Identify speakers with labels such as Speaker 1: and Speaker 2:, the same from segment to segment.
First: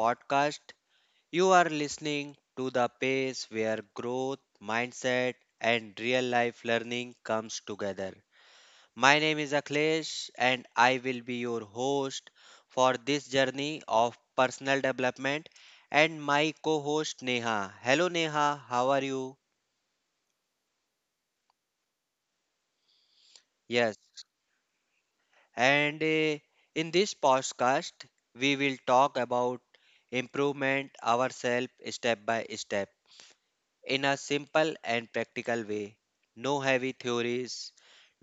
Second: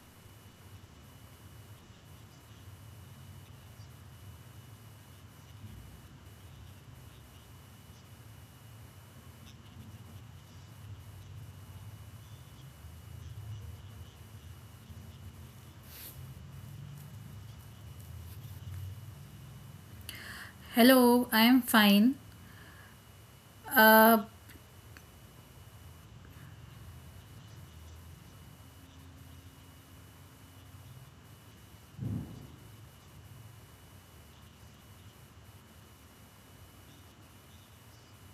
Speaker 1: podcast. You are listening to the place where growth, mindset, and real life learning comes together. My name is Akhilesh, and I will be your host for this journey of personal development. And my co host Neha. Hello, Neha. How are you?
Speaker 2: Hello, I'm fine.
Speaker 1: Yes.
Speaker 2: Uh,
Speaker 1: And In this podcast, we will talk about improvement ourselves step by step in a simple and practical way. No heavy theories,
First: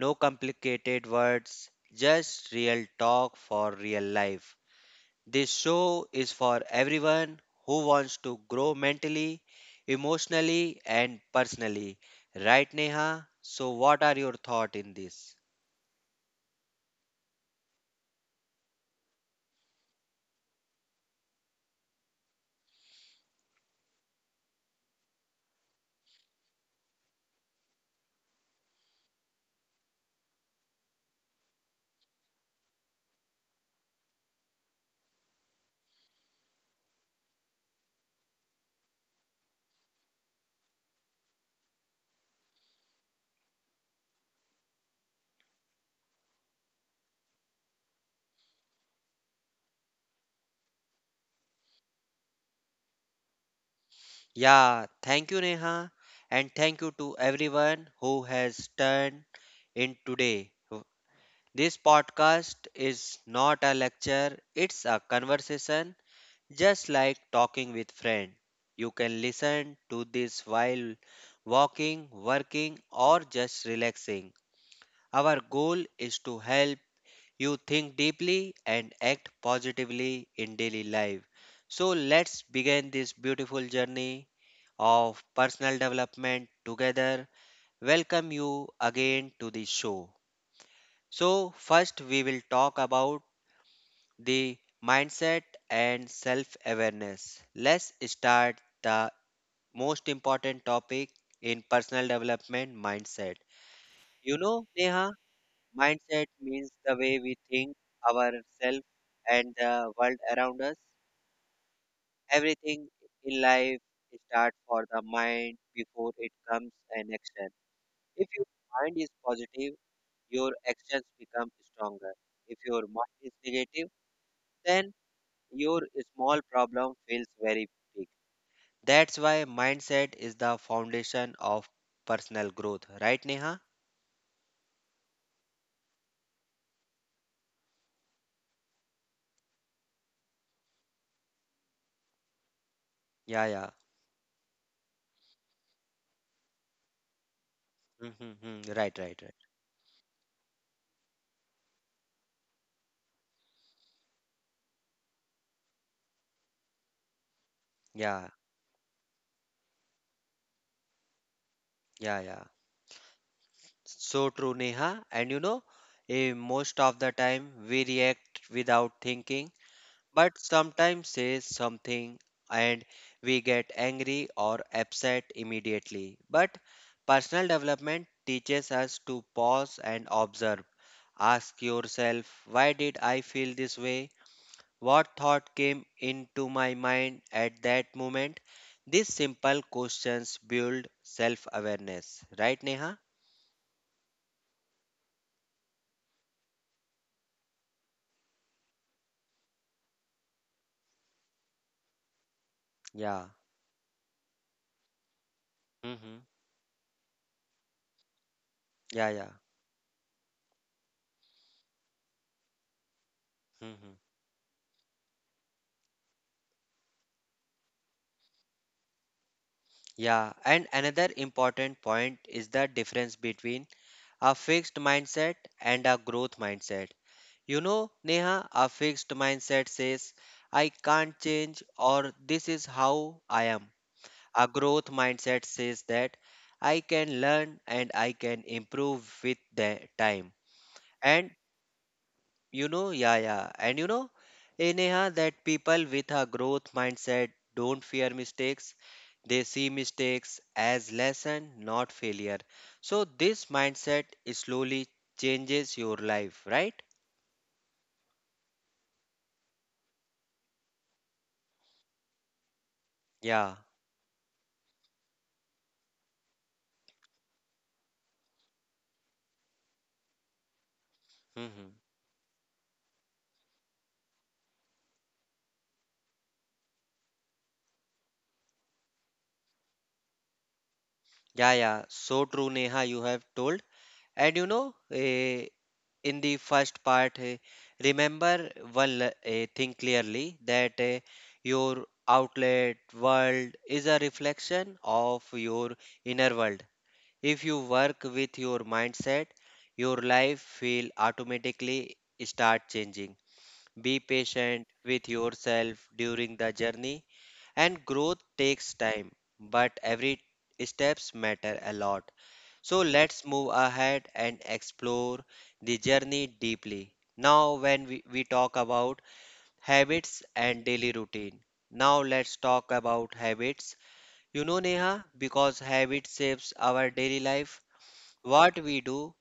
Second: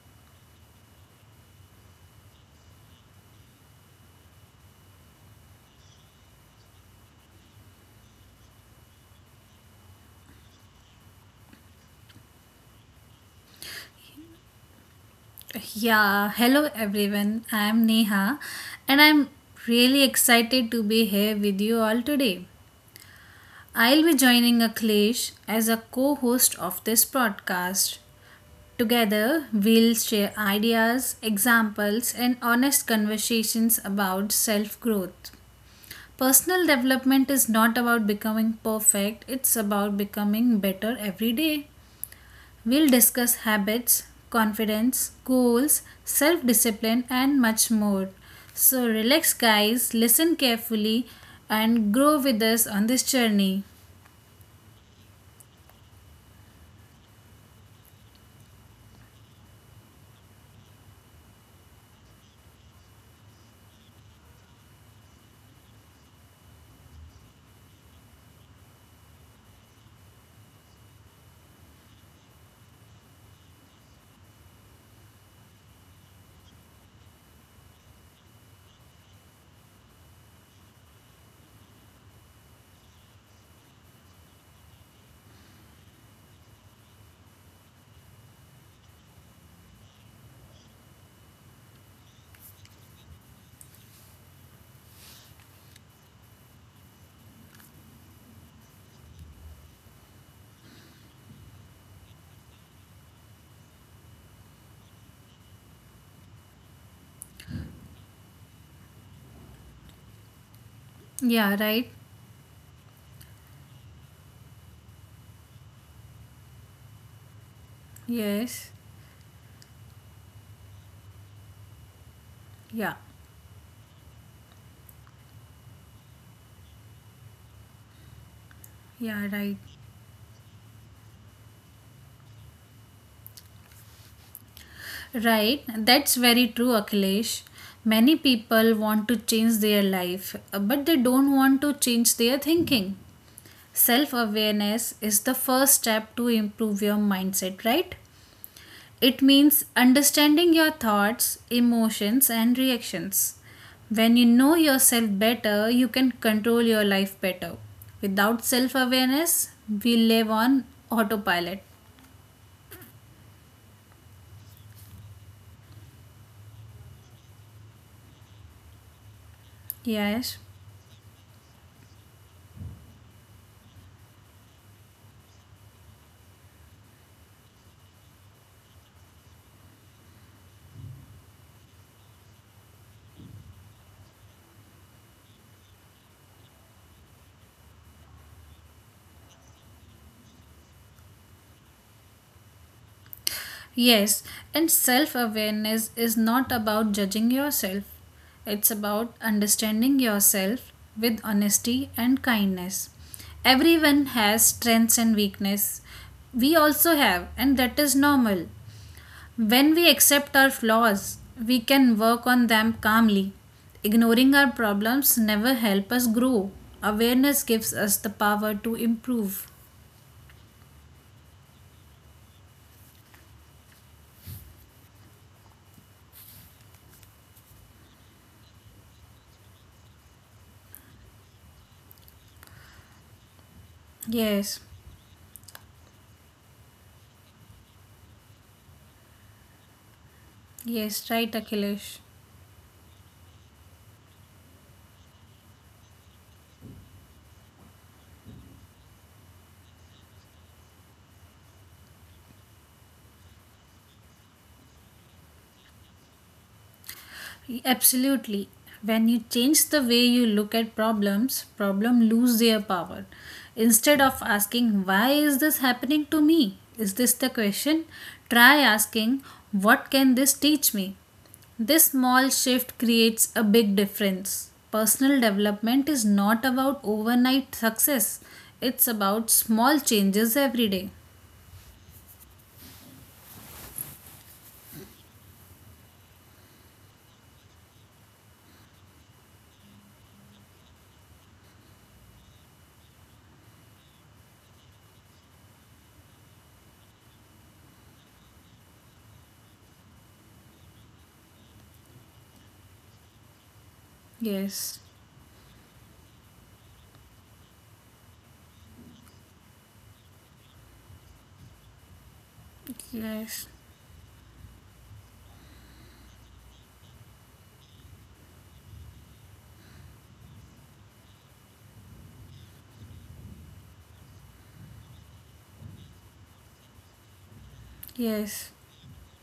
Speaker 1: no complicated words, just real talk for real life. This show is for everyone who wants to grow mentally, emotionally, and personally. Right, Neha? So, what are your thoughts in this?
Speaker 2: yeah, hello everyone. I'm Neha and I'm really excited to be here with you all today. I'll be joining Akhilesh as a co host of this podcast. Together, we'll share ideas, examples, and honest conversations about self growth. Personal development is not about becoming perfect, it's about becoming better every day. We'll discuss habits, confidence, goals, self discipline, and much more. So, relax, guys, listen carefully, and grow with us on this journey.
Speaker 1: Yeah, thank you, Neha, and thank you to everyone who has turned in today. This podcast is not a lecture, it's a conversation, just like talking with friend. You can listen to this while walking, working or just relaxing. Our goal is to help you think deeply and act positively in daily life. So let's begin this beautiful journey of personal development together. Welcome you again to the show. So, first we will talk about the mindset and self awareness. Let's start the most important topic in personal development mindset. You know, Neha, mindset means the way we think ourselves and the world around us.
Speaker 2: Yeah, right?
Speaker 1: Everything in life starts for the mind before it comes an action. If your
Speaker 2: Yes.
Speaker 1: mind is positive, your actions become stronger. If your
Speaker 2: Yeah.
Speaker 1: mind is negative, then your small problem feels very big. That's
Speaker 2: Yeah,
Speaker 1: why
Speaker 2: right.
Speaker 1: mindset is the foundation of personal growth, right, Neha?
Speaker 2: Right. That's very true, Akhilesh. Many people want to change their life, but they don't want to change their thinking.
Speaker 1: Yeah, yeah.
Speaker 2: Self awareness is the first step to improve your mindset, right?
Speaker 1: Mm-hmm, hmm. Right, right,
Speaker 2: It
Speaker 1: right.
Speaker 2: means understanding your thoughts, emotions, and reactions. When you know yourself better, you can control your life better.
Speaker 1: Yeah,
Speaker 2: Without self awareness, we live on autopilot.
Speaker 1: yeah, yeah. So true, Neha. And you know, eh, Most of the time we react without thinking but
Speaker 2: Yes.
Speaker 1: sometimes says something and we get angry or upset immediately. But personal development teaches us to pause and observe. Ask yourself, why did I feel this way? What thought came into my mind at that moment? These simple questions build self awareness. Right, Neha?
Speaker 2: Yes, and self awareness is not about judging yourself, it's about understanding yourself with honesty and kindness.
Speaker 1: Yeah.
Speaker 2: Everyone has strengths and weakness.
Speaker 1: Mm-hmm.
Speaker 2: We also have, and that is normal.
Speaker 1: Yeah, yeah.
Speaker 2: When we accept our flaws, we can work on them calmly.
Speaker 1: Mm-hmm.
Speaker 2: Ignoring our problems never help us grow. Awareness gives us the power to improve.
Speaker 1: Yeah, and another important point is the difference between a fixed mindset and a growth mindset. You know, Neha, a fixed mindset says, I can't change or this is how I am. A
Speaker 2: Yes,
Speaker 1: growth mindset says that I can learn and I can improve with the time.
Speaker 2: yes, right,
Speaker 1: And
Speaker 2: Akhilesh.
Speaker 1: you know, yeah, yeah. And you know, eh, Neha, that people with a growth mindset don't fear mistakes. They see mistakes as lesson, not failure. So this mindset slowly changes your life, right?
Speaker 2: Absolutely. When you change the way you look at problems, problem lose their power.
Speaker 1: Yeah.
Speaker 2: Instead of asking why is this happening to me? Is this the question? Try asking what can this teach me?
Speaker 1: Hmm.
Speaker 2: This small shift creates a big difference. Personal development is not about overnight success, it's about small changes every day.
Speaker 1: Yeah, yeah. So true, Neha, you have told. And you know, eh, In the first part remember thing clearly that your outlet world is a reflection of your inner world. If you work with your mindset, your life will automatically start changing. Be patient
Speaker 2: Yes,
Speaker 1: with yourself during the journey, and growth takes time, but every steps matter a lot. So let's
Speaker 2: yes,
Speaker 1: move ahead and explore the journey deeply. Now, when we talk about habits and daily routine, now let's talk about habits. You know, Neha, because habit shapes our daily life,
Speaker 2: yes.
Speaker 1: what we do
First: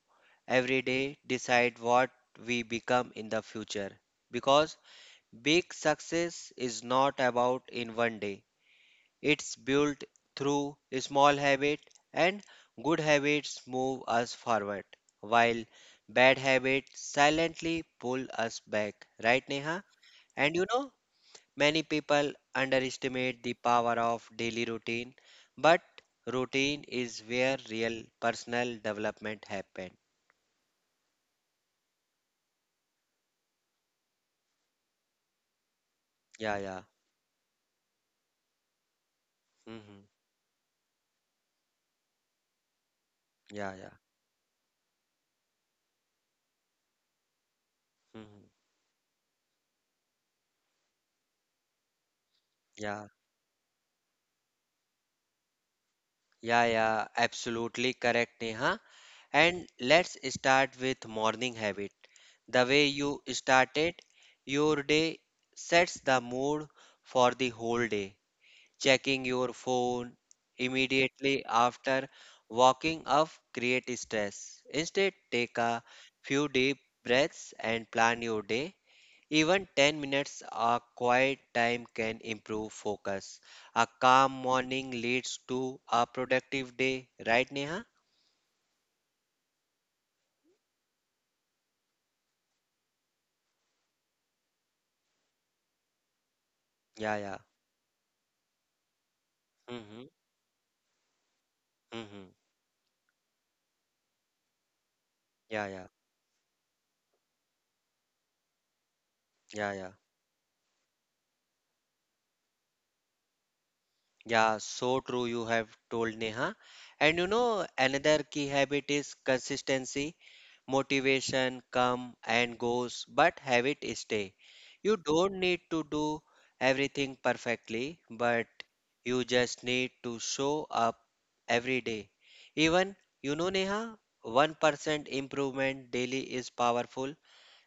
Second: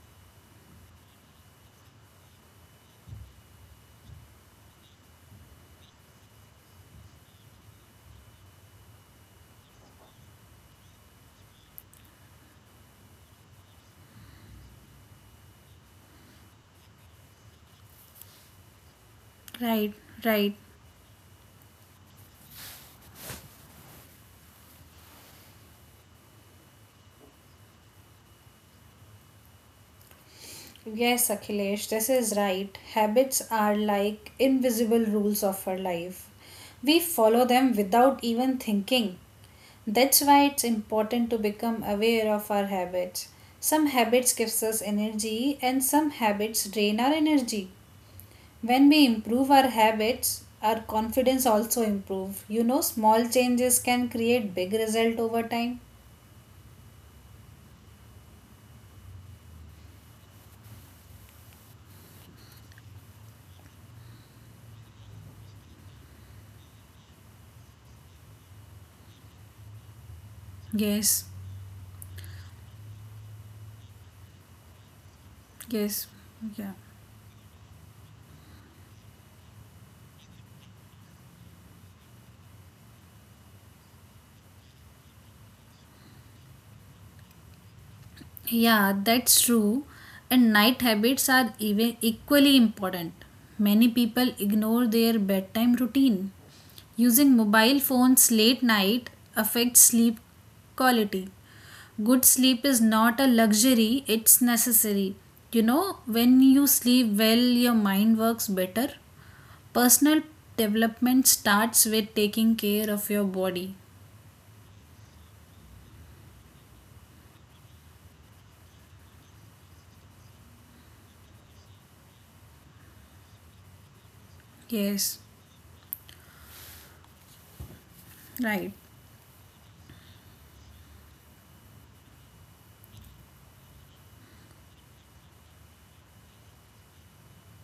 Speaker 1: every day decide what we become in the future. Because big success is not about in one day. It's built through small habits, and good habits move us forward, while bad habits silently pull us back. Right, Neha?
Speaker 2: Right,
Speaker 1: And
Speaker 2: right.
Speaker 1: you know, many people underestimate the power of daily routine, but routine is where real personal development happens.
Speaker 2: Yes, Akhilesh, this is right. Habits are like invisible rules of our life.
Speaker 1: Yeah, yeah.
Speaker 2: We follow them without even thinking.
Speaker 1: Hmm.
Speaker 2: That's why it's important to become aware of our habits.
Speaker 1: Yeah,
Speaker 2: Some
Speaker 1: yeah.
Speaker 2: habits gives us energy and some habits drain our energy.
Speaker 1: Hmm.
Speaker 2: When we improve our habits, our confidence also improve. You know,
Speaker 1: Yeah.
Speaker 2: small changes can create big result over time.
Speaker 1: Yeah, yeah, absolutely correct, Neha. And let's start with morning habit. The way you started your day sets the mood for the whole day. Checking your phone
Speaker 2: Yes,
Speaker 1: immediately after waking up creates stress. Instead, take a
Speaker 2: yes,
Speaker 1: few deep
Speaker 2: yeah.
Speaker 1: breaths and plan your day. Even 10 minutes of quiet time can improve focus. A calm morning leads to a productive day, right, Neha?
Speaker 2: Yeah, that's true. And night habits are even equally important. Many people ignore their bedtime routine.
Speaker 1: Yeah, yeah.
Speaker 2: Using mobile phones late night affects
Speaker 1: Hmm.
Speaker 2: sleep quality.
Speaker 1: Hmm.
Speaker 2: Good sleep is not a luxury, it's necessary.
Speaker 1: Yeah,
Speaker 2: You
Speaker 1: yeah,
Speaker 2: know, when you sleep well, your mind works better.
Speaker 1: yeah, yeah.
Speaker 2: Personal development starts with taking care of your body.
Speaker 1: Yeah, so true you have told Neha. And you know, another key habit is consistency, motivation come and goes, but habit stay. You
Speaker 2: Yes,
Speaker 1: don't need to do everything perfectly, but
Speaker 2: right.
Speaker 1: you just need to show up every day. Even, you know, Neha, 1% improvement daily is powerful,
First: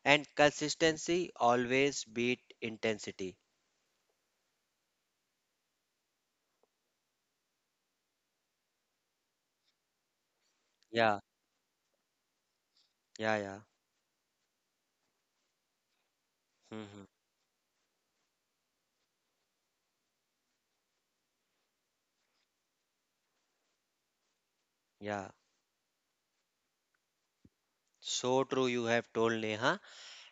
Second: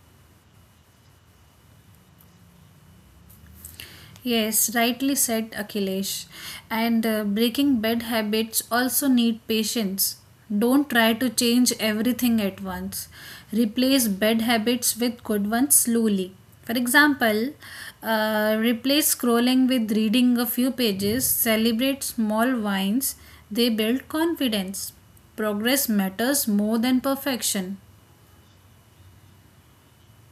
Speaker 1: and consistency always beat intensity.
Speaker 2: Yes, rightly said Akhilesh. And breaking bad habits also need patience. Don't try
Speaker 1: Yeah,
Speaker 2: to change everything at once.
Speaker 1: yeah, yeah.
Speaker 2: Replace bad habits with good ones slowly. For
Speaker 1: Hmm.
Speaker 2: example, replace scrolling with reading a few pages, celebrate small wins, they build confidence.
Speaker 1: Yeah,
Speaker 2: Progress matters more than perfection.
Speaker 1: so true you have told Neha.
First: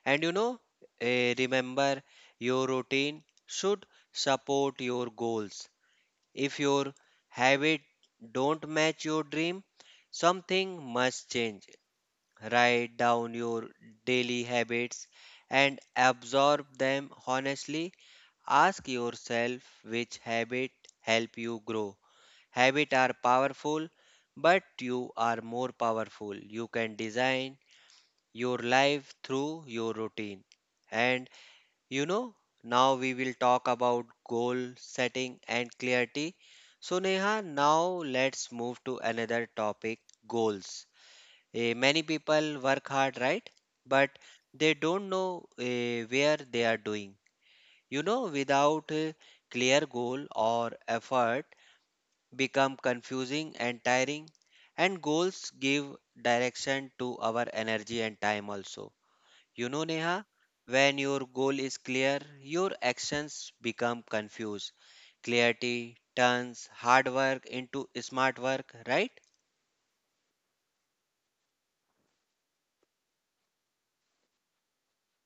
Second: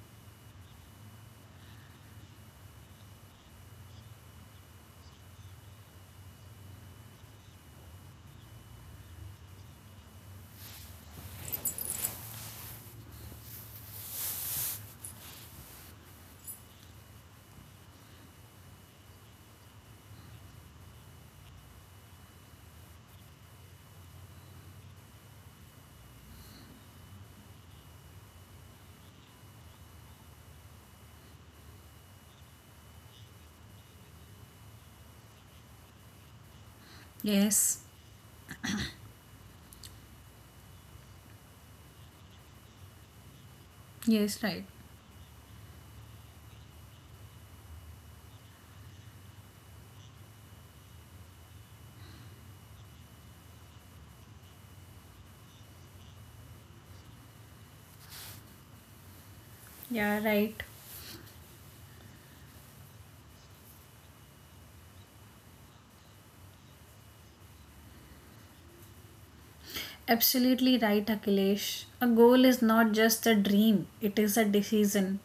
Speaker 1: And you know, eh, Remember your routine should support your goals. If your habit don't match your dream, something must change. Write down your daily habits and absorb them honestly. Ask yourself which habit help you grow. Habit are powerful, but you are more powerful. You can design your life through your routine. And you know, now we will talk about goal setting and clarity. So, Neha,
Speaker 2: Yes,
Speaker 1: now let's move to another topic goals. Many people work hard, right? But
Speaker 2: yes, right.
Speaker 1: they don't know where they are doing. You know, without a clear goal or effort, become confusing and tiring. And goals give direction to our energy and time also, you know,
Speaker 2: Yeah,
Speaker 1: Neha,
Speaker 2: right.
Speaker 1: when your goal is clear, your actions become confused. Clarity turns hard work into smart work, right?
Speaker 2: Absolutely right, Akhilesh. A goal is not just a dream, it is a decision.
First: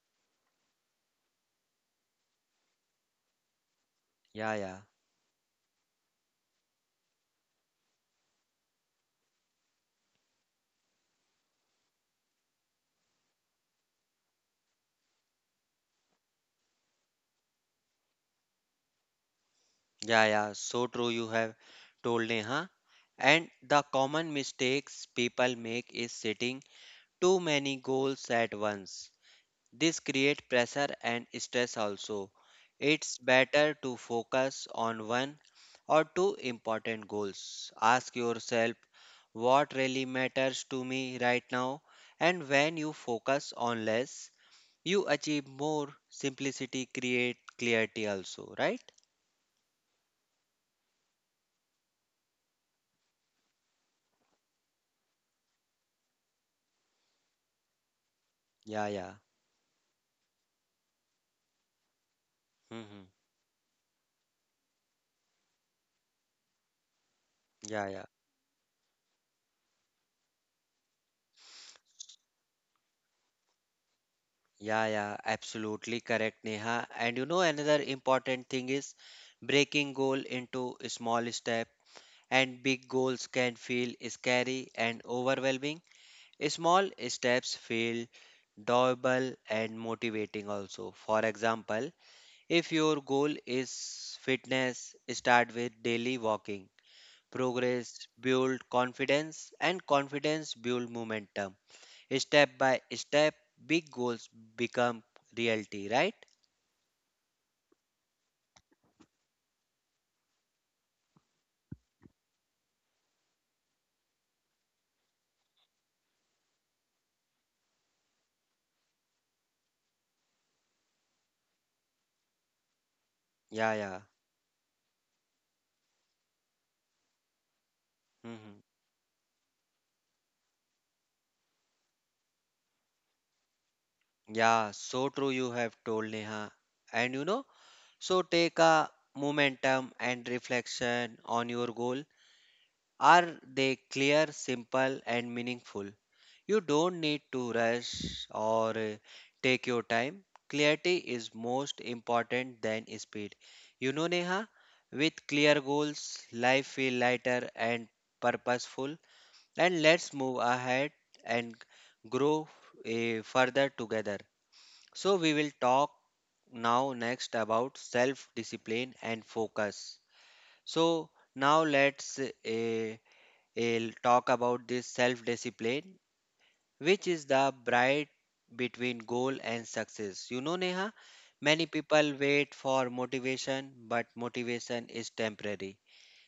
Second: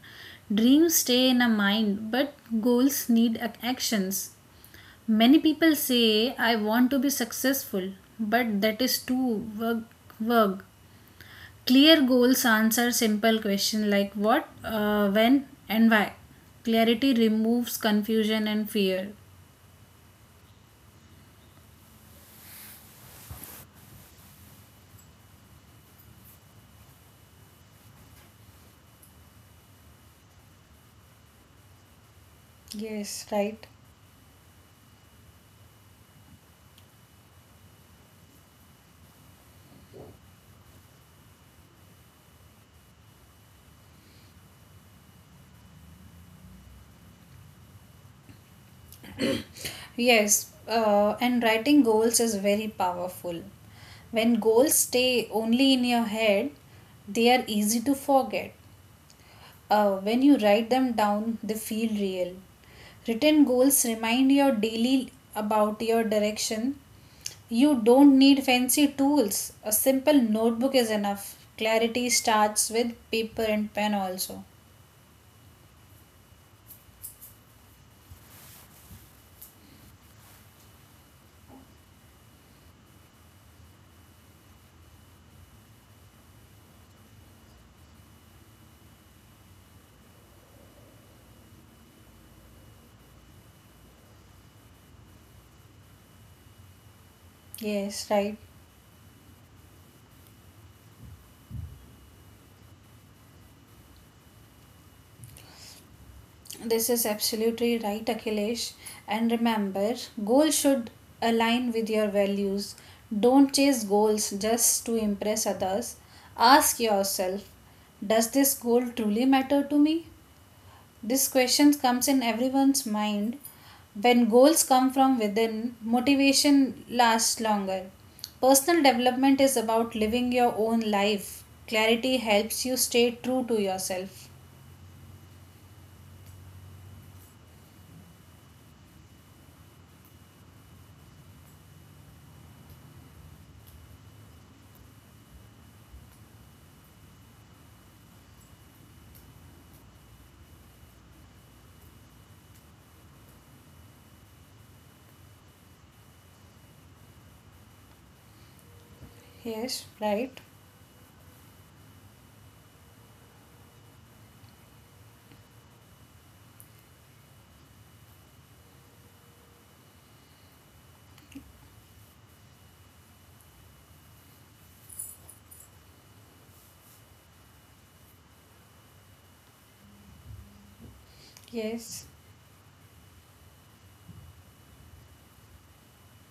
Speaker 2: Dreams stay in a mind, but goals need actions.
Speaker 1: Yeah, yeah,
Speaker 2: Many people say, I want to be successful, but that is too vague. Clear goals answer simple questions like what, when, and why. Clarity removes confusion and fear.
Speaker 1: yeah, yeah. So true, you have told Neha. And the common mistakes people make is setting too many goals at once. This create pressure and stress also. It's
Speaker 2: Yes, right.
Speaker 1: better to focus on one or two important goals. Ask yourself what really matters to me right now, and when you focus on less, you achieve more. Simplicity create clarity also, right?
Speaker 2: Yes, and writing goals is very powerful. When goals stay only in your head, they are easy to forget.
Speaker 1: Yeah, yeah.
Speaker 2: When you write them down, they feel real.
Speaker 1: Hmm.
Speaker 2: Written goals remind you daily about your direction. You
Speaker 1: Yeah, yeah.
Speaker 2: don't need fancy tools. A simple notebook is enough. Clarity starts with paper and pen, also.
Speaker 1: Yeah, yeah, absolutely correct, Neha. And you know, another important thing is breaking goal into small step. And big goals can feel scary and overwhelming. Small steps feel doable and motivating also. For example, if your goal is fitness, start with daily walking.
Speaker 2: Yes,
Speaker 1: Progress
Speaker 2: right.
Speaker 1: build confidence and confidence build momentum. Step by step, big goals become reality, right?
Speaker 2: This is absolutely right, Akhilesh. And remember, goals should align with your values. Don't chase goals just to impress others. Ask yourself, does this goal truly matter to me? This question comes in everyone's mind.
Speaker 1: Yeah, yeah.
Speaker 2: When goals come from within, motivation lasts longer.
Speaker 1: Hmm.
Speaker 2: Personal development is about living your own life. Clarity helps you stay true to yourself.
Speaker 1: Yeah, so true you have told Neha. And you know, so take a momentum and reflection on your goal. Are they clear, simple, and meaningful? You don't need to rush or take your time. Clarity is most important than speed. You know, Neha, with clear goals, life feel lighter and purposeful. And
Speaker 2: Yes,
Speaker 1: let's
Speaker 2: right?
Speaker 1: move ahead and grow further together. So we will talk now next about self discipline and focus. So now let's talk about this self discipline which is the bright between goal and success. You know Neha, many
Speaker 2: Yes.
Speaker 1: people wait for motivation but motivation is temporary.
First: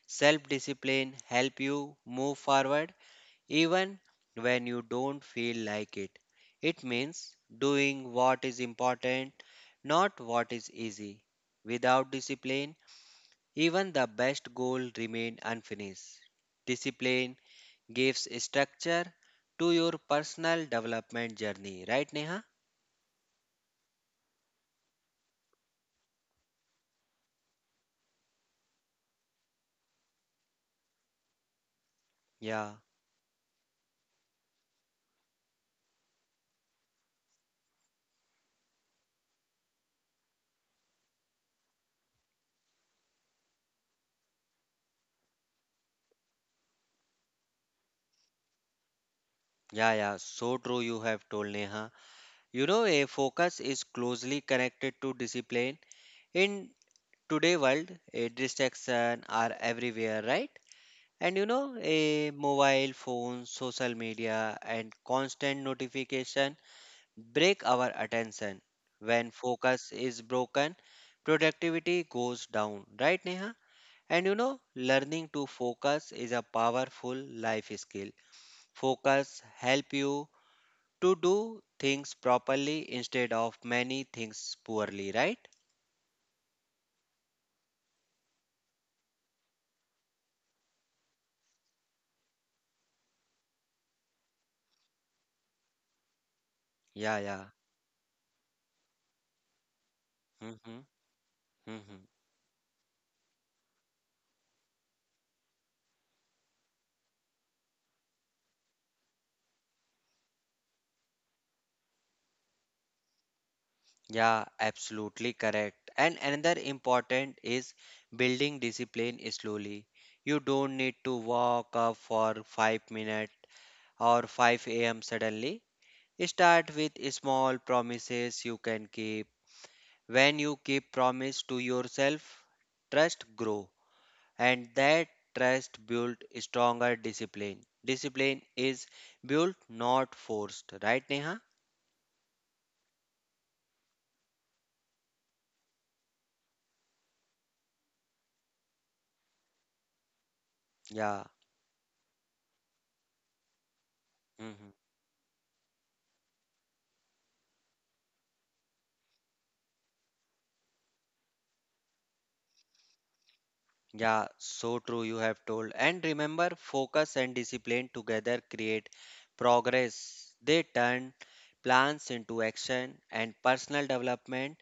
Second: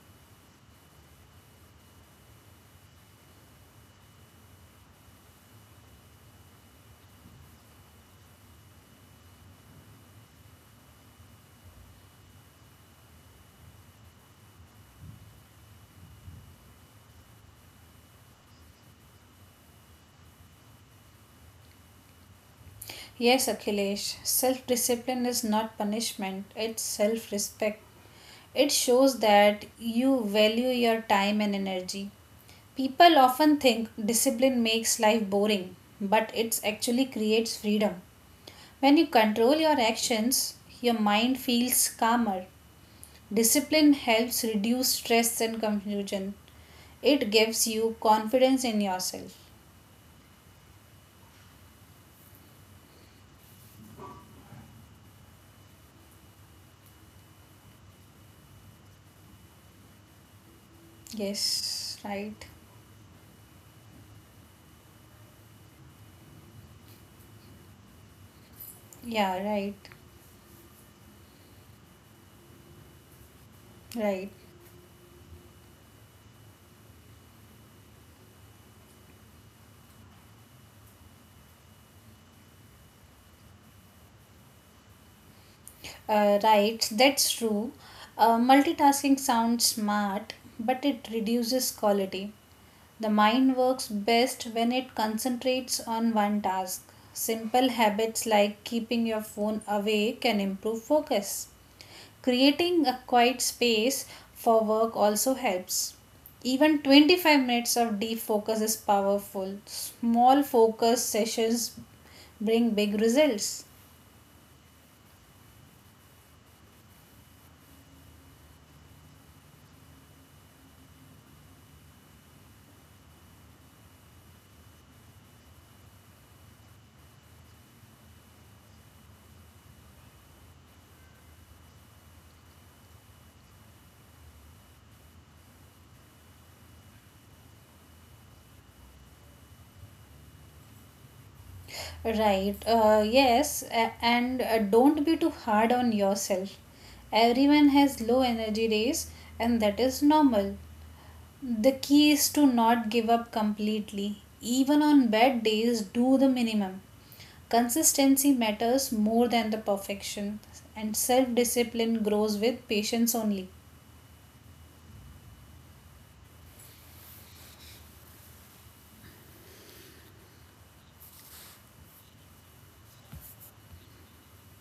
Speaker 1: Self discipline help you move forward even when you don't feel like it. It means doing what is important, not what is easy. Without discipline, even the best goal remain unfinished. Discipline gives structure to your personal development journey, right Neha?
Speaker 2: Yes, Akhilesh, self discipline is not punishment, it's self respect. It shows that you value your time and energy.
Speaker 1: Yeah.
Speaker 2: People often think discipline makes life boring, but it actually creates freedom. When you control your actions, your mind feels calmer. Discipline helps reduce stress and confusion. It gives you confidence in yourself.
Speaker 1: Yeah, yeah, so true you have told Neha. You know, a focus is closely connected to discipline. In today world, a distraction are everywhere, right? And you know,
Speaker 2: Yes,
Speaker 1: a
Speaker 2: right.
Speaker 1: mobile phone, social media, and constant notification break our attention. When
Speaker 2: Yeah, right.
Speaker 1: focus is broken, productivity goes down, right, Neha? And
Speaker 2: Right.
Speaker 1: you know, learning to focus is a powerful life skill. Focus help you to do things properly instead of many things poorly, right?
Speaker 2: Right, that's true. Multitasking sounds smart, but it reduces quality. The mind works best when it concentrates on one task.
Speaker 1: Yeah, yeah.
Speaker 2: Simple habits like keeping your phone away can
Speaker 1: Mm-hmm.
Speaker 2: improve focus.
Speaker 1: Mm-hmm.
Speaker 2: Creating a quiet space for work also helps. Even 25 minutes of deep focus is powerful. Small focus sessions bring big results.
Speaker 1: Yeah, absolutely correct. And another important is building discipline slowly. You don't need to walk up for 5 minutes or 5 a.m. suddenly. Start with small promises you can keep. When you keep promise to yourself, trust grow and that trust build stronger discipline. Discipline is built not forced, right Neha?
Speaker 2: Right. Yes, and don't be too hard on yourself. Everyone has low energy days, and that is normal.
Speaker 1: Yeah.
Speaker 2: The key is to not give up completely.
Speaker 1: Mm-hmm.
Speaker 2: Even on bad days, do the minimum. Consistency matters more than the perfection, and self discipline grows with patience only.
Speaker 1: Yeah, so true, you have told. And remember, focus and discipline together create progress. They turn plans into action, and personal development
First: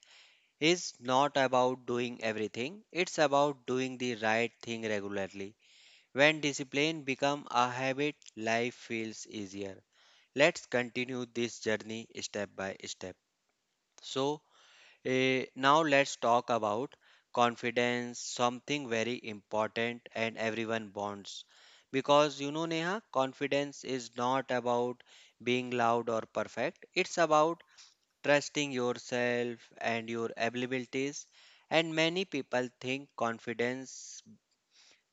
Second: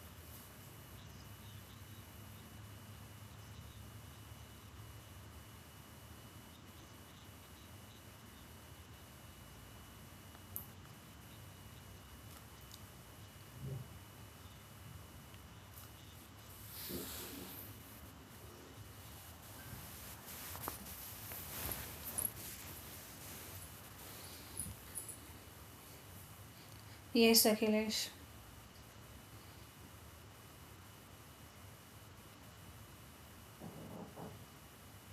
Speaker 1: is not about doing everything, it's about doing the right thing regularly. When discipline become a habit, life feels easier. Let's continue this journey step by step. So, now let's talk about confidence, something very important and everyone bonds. Because you know, Neha, confidence is not about being loud or perfect, it's
Speaker 2: Yes,
Speaker 1: about
Speaker 2: Akhilesh.
Speaker 1: trusting yourself and your abilities. And many people think confidence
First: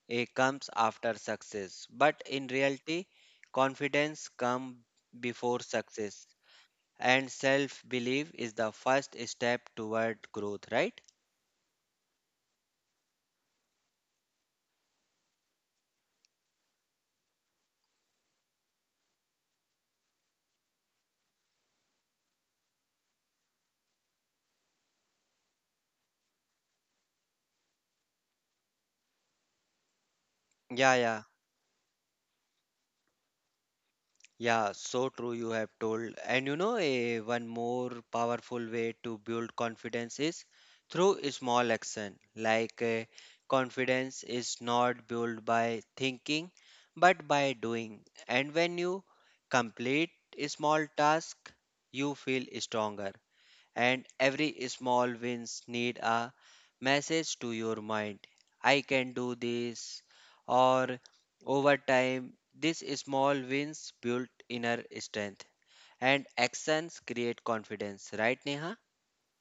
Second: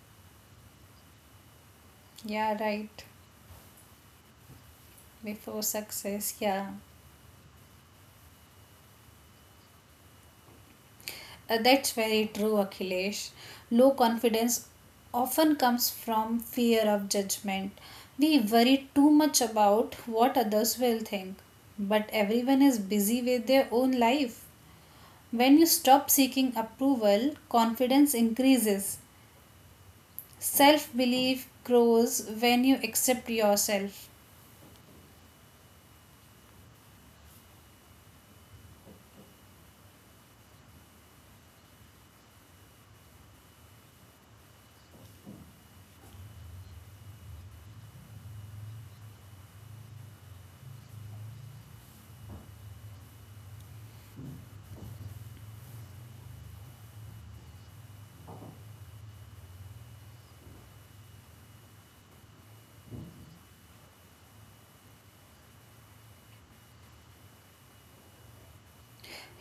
Speaker 1: comes after success, but in
Speaker 2: Yeah, right.
Speaker 1: reality, confidence comes before
Speaker 2: Before
Speaker 1: success.
Speaker 2: success, yeah.
Speaker 1: And self belief is the first step toward growth, right?
Speaker 2: That's very true, Akhilesh. Low confidence often comes from fear of judgment. We worry too much about what others will think, but everyone is busy with their own life. When you stop seeking approval, confidence increases. Self
Speaker 1: Yeah, yeah,
Speaker 2: belief grows when you accept yourself.
Speaker 1: yeah, so true you have told. And you know, a one more powerful way to build confidence is through a small action. Confidence is not built by thinking, but by doing. And when you complete a small task, you feel stronger. And every small wins need a message to your mind, I can do this. Or over time these small wins build inner strength, and actions create confidence, right Neha?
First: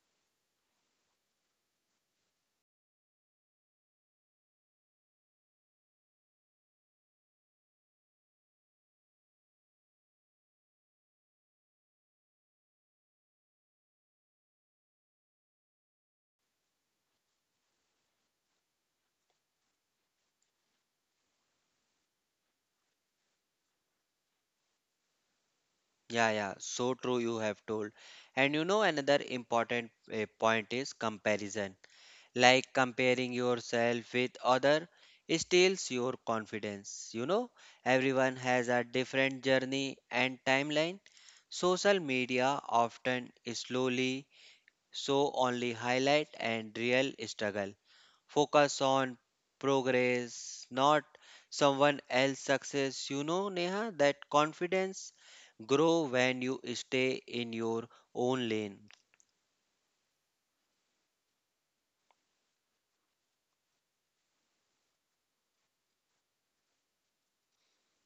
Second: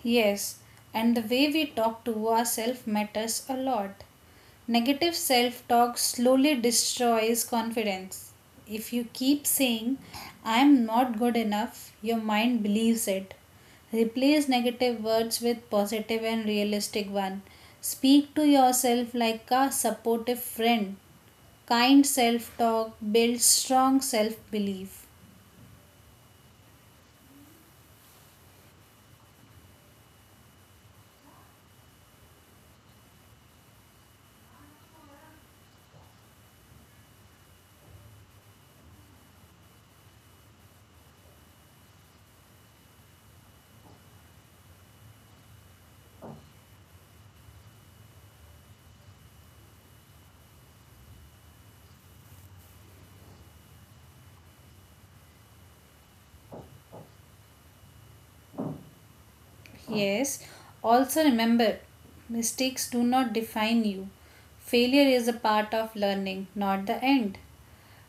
Speaker 2: Yes, and the way we talk to ourselves matters a lot. Negative self talk slowly destroys confidence. If you keep saying, I am not good enough, your mind believes it. Replace negative words with positive and realistic one. Speak to yourself like a supportive friend. Kind self talk builds strong self belief.
Speaker 1: Yeah, yeah, so true you have told. And you know, another important point is comparison, like comparing yourself with other steals your confidence. You know, everyone has a different journey and timeline. Social media often slowly show only highlight and real struggle. Focus on progress, not someone else success. You know Neha, that confidence grow when you stay in your own lane.
Speaker 2: Yes, also remember mistakes do not define you. Failure is a part of learning, not the end.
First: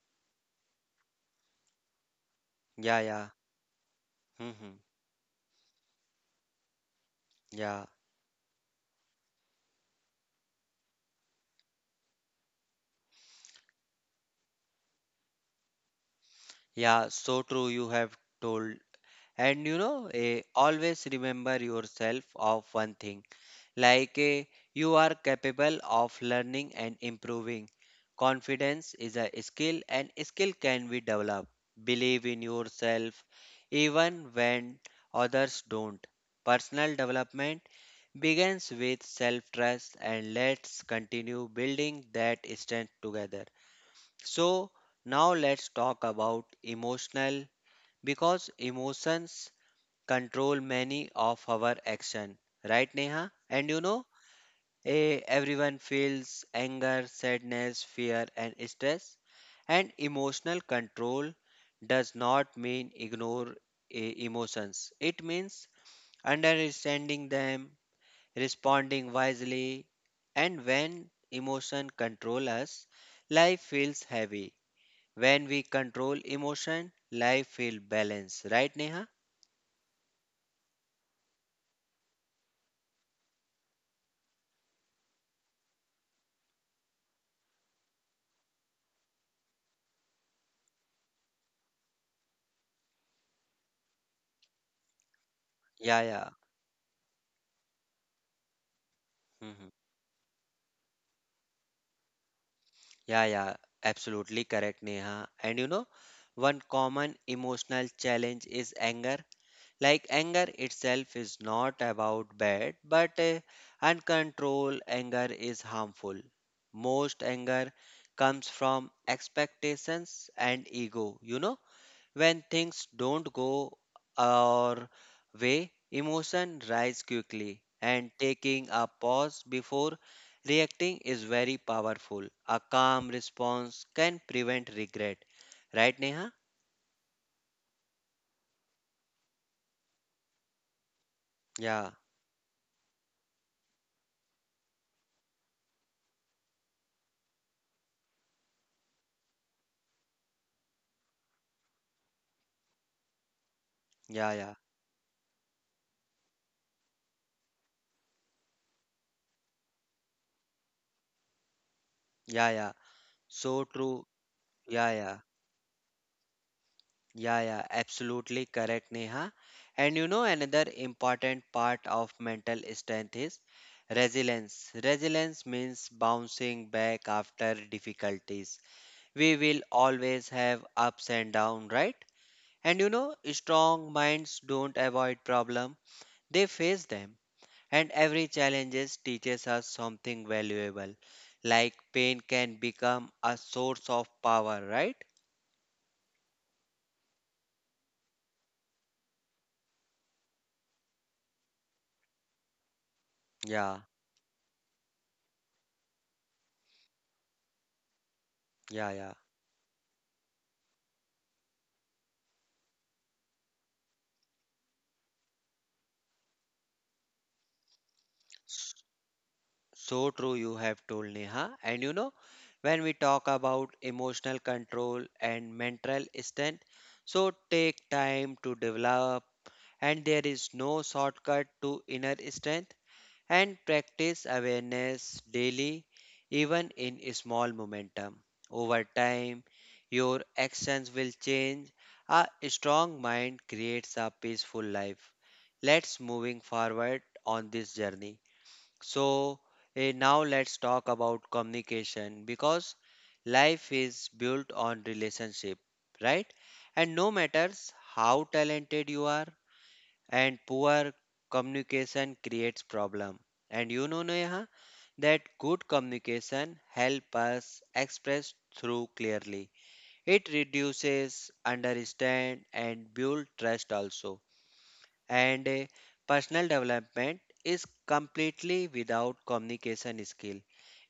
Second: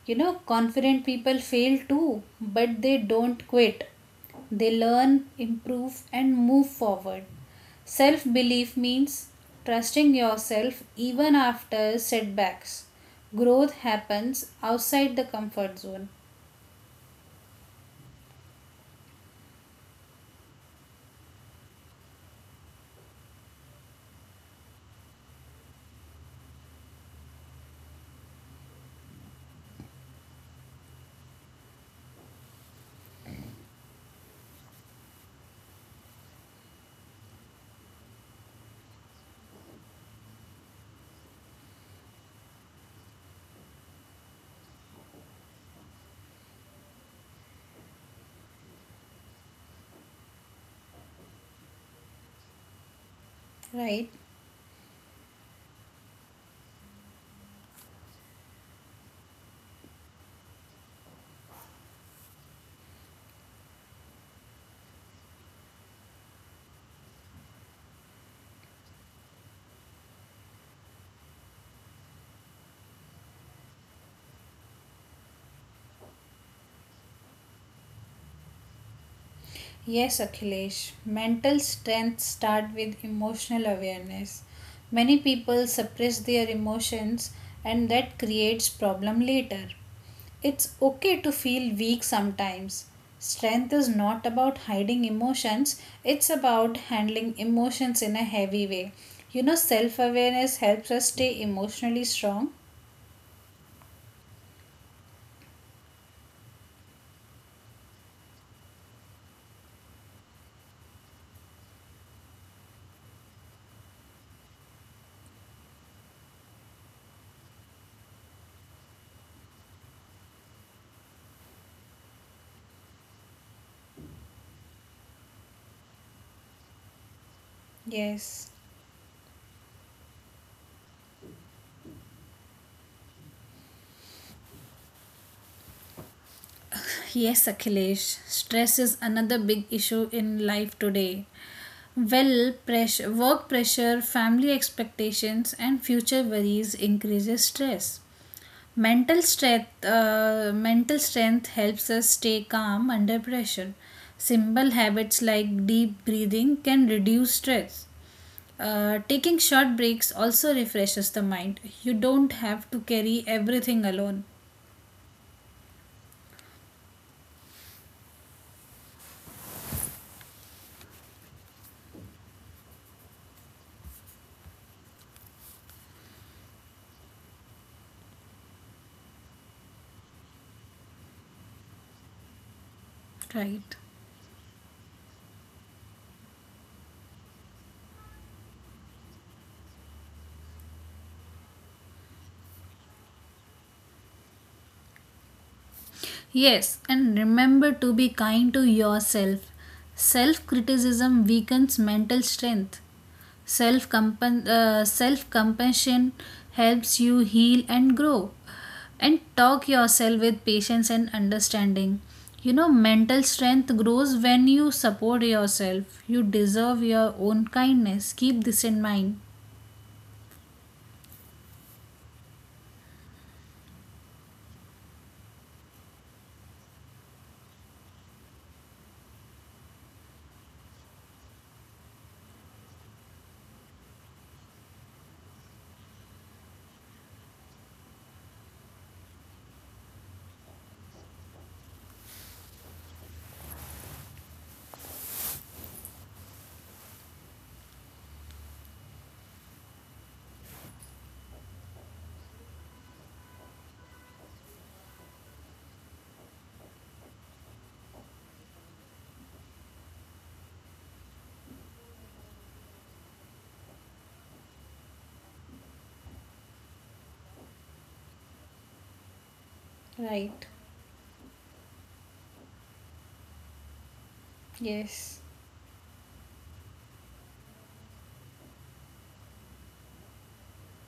Speaker 2: You know, confident people fail too, but they
Speaker 1: Yeah, yeah.
Speaker 2: don't quit. They
Speaker 1: Hmm.
Speaker 2: learn, improve, and move forward.
Speaker 1: Yeah.
Speaker 2: Self belief means trusting yourself even after setbacks. Growth happens outside the comfort zone,
Speaker 1: Yeah, so true. You have told. And you know, always remember yourself of one thing like you are capable of learning and improving. Confidence is a skill, and skill can be developed. Believe in yourself even when others don't. Personal development begins with self trust, and let's continue building that strength together. So, now let's talk about emotional because emotions control many of our action, right, Neha? And you know,
Speaker 2: right?
Speaker 1: everyone feels anger, sadness, fear and stress, and emotional control does not mean ignore emotions. It means understanding them, responding wisely. And when emotion control us, life feels heavy. When we control emotion, life feel balanced, right, Neha?
Speaker 2: Yes, Akhilesh. Mental strength start with emotional awareness. Many people suppress their emotions and that creates problem later. It's okay to feel weak sometimes. Strength is not about hiding emotions,
Speaker 1: Yeah, yeah.
Speaker 2: it's about handling emotions in a heavy way. You know,
Speaker 1: Hmm.
Speaker 2: self awareness helps us stay emotionally strong.
Speaker 1: Yeah, yeah. Absolutely correct, Neha. And you know, one common emotional challenge is anger. Like anger itself is not about bad, but uncontrolled anger is harmful. Most anger comes from expectations and ego, you know. When things don't go our way, emotion rise quickly, and
Speaker 2: Yes.
Speaker 1: taking a pause before reacting is very powerful. A calm response can prevent regret. Right, Neha?
Speaker 2: Yes, Akhilesh. Stress is another big issue in life today.
Speaker 1: Yeah,
Speaker 2: Well, work pressure, family expectations, and future worries increases stress. Mental strength helps us stay calm under pressure.
Speaker 1: yeah, yeah,
Speaker 2: Simple habits like deep breathing can reduce stress. Taking short breaks also refreshes the mind. You don't
Speaker 1: yeah,
Speaker 2: have
Speaker 1: yeah.
Speaker 2: to carry
Speaker 1: So
Speaker 2: everything
Speaker 1: true.
Speaker 2: alone.
Speaker 1: Yeah, yeah, yeah, yeah. Absolutely correct, Neha. And you know, another important part of mental strength is resilience. Resilience means bouncing back after difficulties. We will always have ups and downs, right? And you know,
Speaker 2: Right.
Speaker 1: strong minds don't avoid problem, they face them. And every challenges teaches us something valuable. Like pain can become a source of power, right?
Speaker 2: Yes, and remember to be kind to yourself. Self criticism weakens mental strength.
Speaker 1: Yeah,
Speaker 2: Self compassion helps you heal and grow.
Speaker 1: yeah, yeah.
Speaker 2: And talk yourself with patience and understanding. You know, mental strength grows when you support yourself. You deserve your own kindness. Keep this in mind.
Speaker 1: So true you have told, Neha. And you know, when we talk about emotional control and mental strength, so take time to develop, and there is no shortcut to inner strength, and practice awareness daily, even in small momentum. Over time, your actions will change. A strong mind creates a peaceful life. Let's moving forward on this journey. So now let's talk about communication because life is built on relationship, right? And no matters how talented you are, and poor communication creates problem. And you know, Neha, that good communication help us express through clearly. It
Speaker 2: Right.
Speaker 1: reduces understand and build trust also.
Speaker 2: Yes.
Speaker 1: And personal development is completely without communication skill.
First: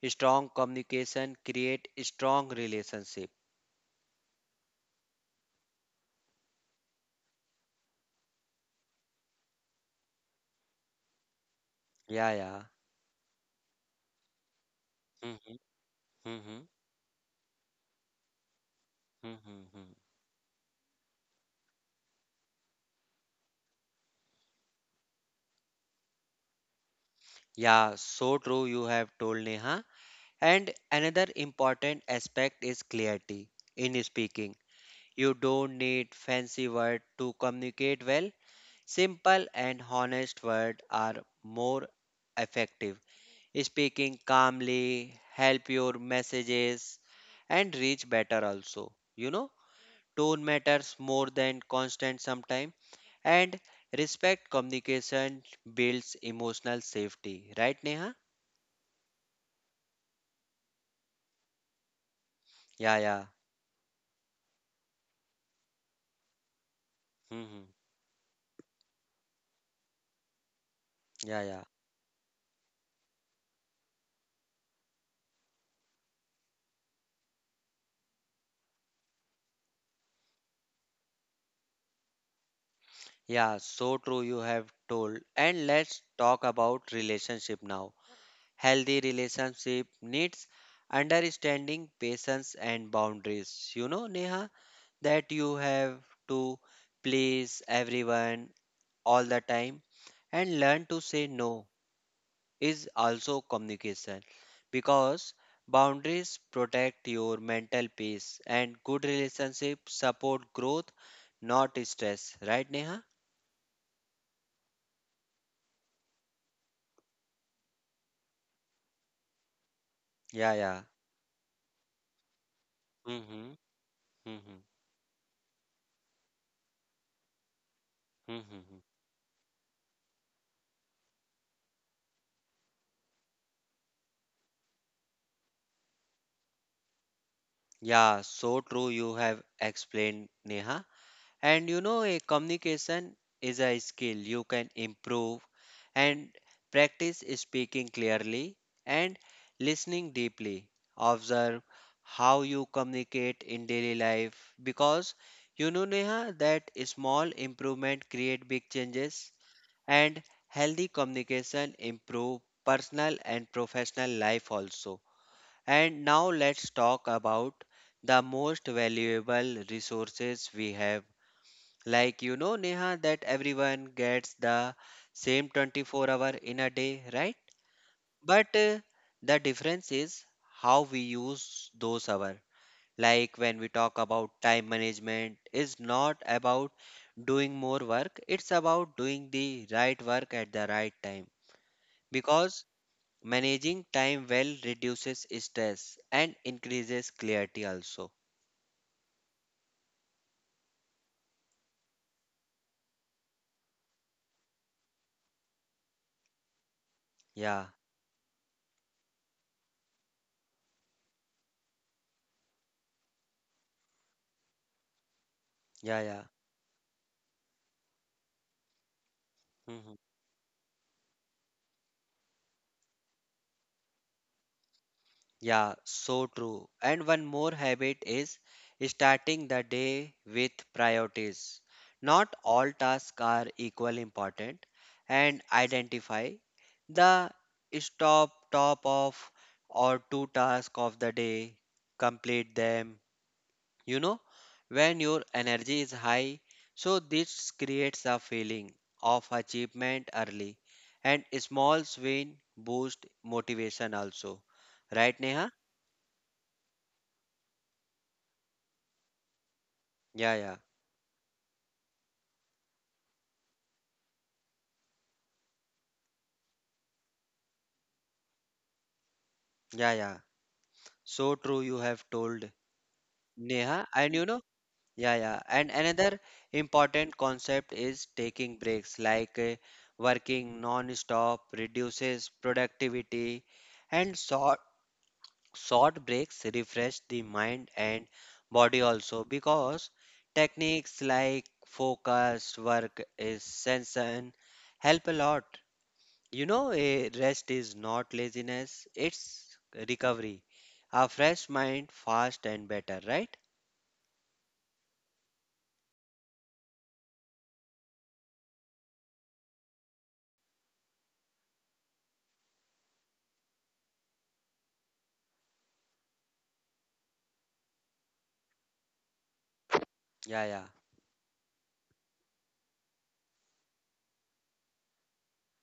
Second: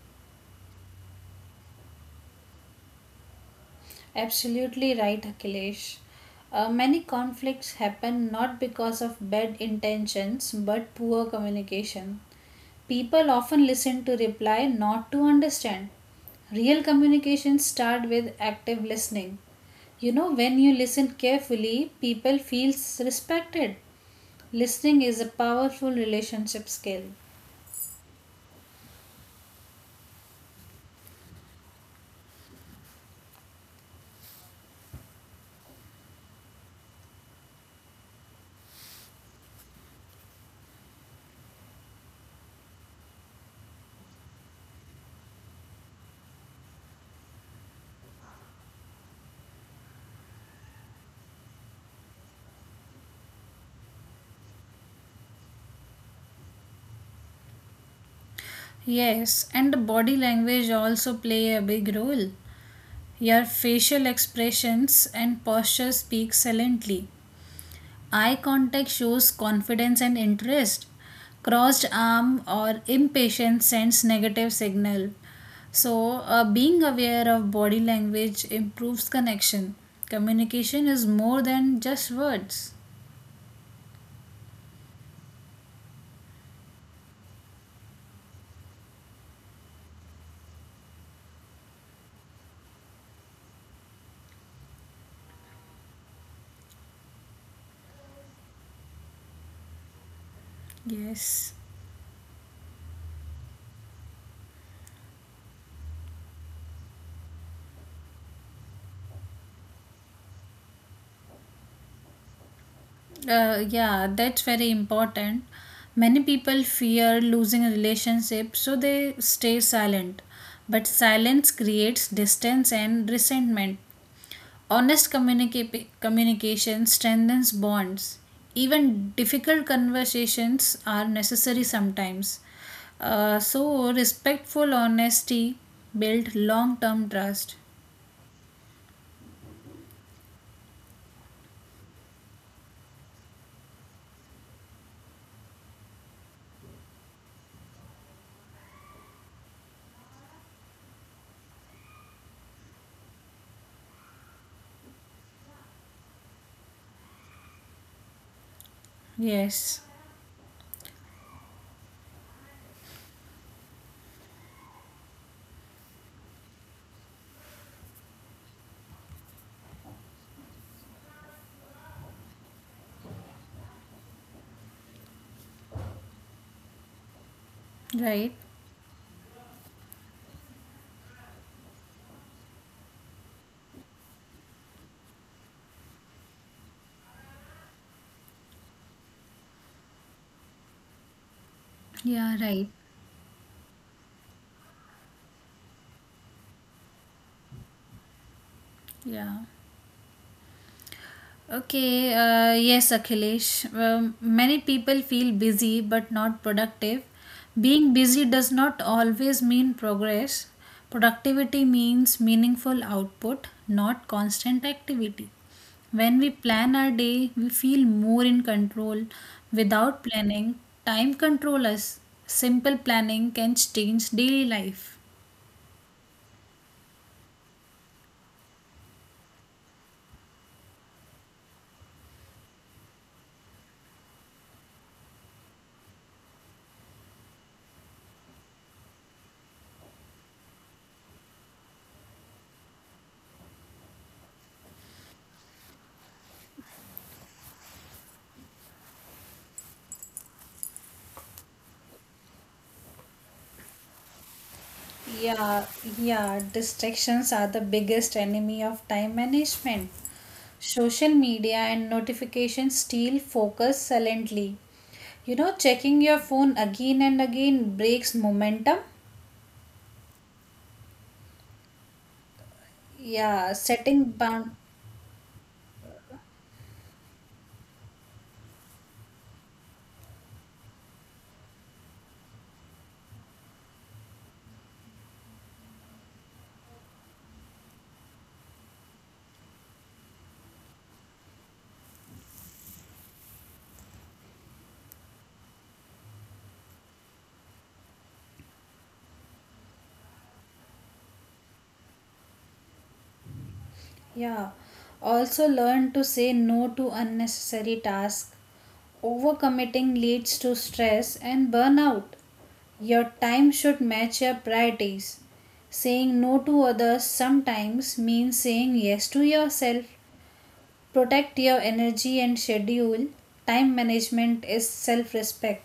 Speaker 1: Strong communication create strong relationship.
Speaker 2: Absolutely right, Akhilesh. Many conflicts happen not because of bad intentions but poor communication.
Speaker 1: Yeah, yeah.
Speaker 2: People often listen to reply, not to
Speaker 1: hmm
Speaker 2: understand.
Speaker 1: hmm
Speaker 2: Real communication start with active
Speaker 1: hmm
Speaker 2: listening.
Speaker 1: hmm
Speaker 2: You know, when you listen carefully, people feels respected. Listening is a powerful relationship skill.
Speaker 1: Yeah, so true you have told, Neha. And another important aspect is clarity in speaking. You don't need fancy words to communicate well. Simple and honest words are more effective. Speaking calmly help your messages and reach better also. You know, tone matters more than constant sometimes, and respect communication builds emotional safety. Right, Neha?
Speaker 2: Yes, and the body language also play a big role.
Speaker 1: Yeah, yeah.
Speaker 2: Your facial expressions and posture speak silently.
Speaker 1: Hmm.
Speaker 2: Eye contact shows confidence and interest.
Speaker 1: Yeah, yeah.
Speaker 2: Crossed arm or impatience sends negative signal. So, being aware of body language improves connection. Communication is more than just words.
Speaker 1: Yeah, so true you have told. And let's talk about relationship now. Healthy relationship needs understanding, patience and boundaries. You know, Neha, that you have to please everyone all the time, and learn to say
Speaker 2: Yes.
Speaker 1: no is also communication, because boundaries protect your mental peace and good relationship support growth, not stress. Right, Neha?
Speaker 2: Yeah, that's very important. Many people fear losing a relationship, so they stay silent.
Speaker 1: Yeah,
Speaker 2: But silence creates distance and
Speaker 1: yeah.
Speaker 2: resentment.
Speaker 1: Mhm,
Speaker 2: Honest communication strengthens bonds.
Speaker 1: mhm.
Speaker 2: Even difficult conversations are necessary sometimes. So, respectful honesty builds long term trust.
Speaker 1: Yeah, so true. You have explained, Neha. And you know, a communication is a skill you can improve, and practice speaking clearly and listening deeply. Observe how you communicate in daily life, because you know, Neha, that small improvement create big changes,
Speaker 2: Yes,
Speaker 1: and healthy communication improve personal and professional life also. And now let's talk about the most valuable resources we have. Like you know, Neha, that everyone gets the same 24 hour in a day, right?
Speaker 2: right.
Speaker 1: But the difference is how we use those hours. Like when we talk about time management, is not about doing more work, it's about doing the right work at the right time.
Speaker 2: Yeah, right.
Speaker 1: Because managing time well reduces stress and increases clarity also.
Speaker 2: Yeah. Okay, yes, Akhilesh. Many people feel busy but not productive.
Speaker 1: Yeah,
Speaker 2: Being busy does not always mean progress. Productivity means meaningful output, not constant activity.
Speaker 1: yeah,
Speaker 2: When
Speaker 1: yeah.
Speaker 2: we plan our day, we feel more in control.
Speaker 1: Mhm.
Speaker 2: Without planning, time controls us. Simple planning can change daily life.
Speaker 1: Yeah, so true. And one more habit is starting the day with priorities. Not all tasks are equally important, and identify the top of or two tasks of the day, complete them, you know, when your energy is high. So this creates a feeling of achievement early, and small win boost motivation also, right, Neha?
Speaker 2: Yeah, yeah, distractions are the biggest enemy of time management.
Speaker 1: yeah yeah
Speaker 2: Social media and notifications steal focus silently. You know, checking your phone again and again breaks momentum.
Speaker 1: yeah yeah So true you have told,
Speaker 2: Yeah,
Speaker 1: Neha.
Speaker 2: setting
Speaker 1: And you know,
Speaker 2: bound.
Speaker 1: yeah, yeah, and another important concept is taking breaks. Like working non-stop reduces productivity, and short breaks refresh the mind and body also, because techniques like focused work is sensation help a lot. You know, a rest is not laziness, it's recovery. A fresh mind, fast and better, right?
Speaker 2: Yeah, also learn to say no to unnecessary tasks. Overcommitting leads to stress and burnout. Your time should match your priorities. Saying no to others sometimes means saying yes to yourself.
Speaker 1: Yeah, yeah.
Speaker 2: Protect your energy and schedule. Time management is self respect.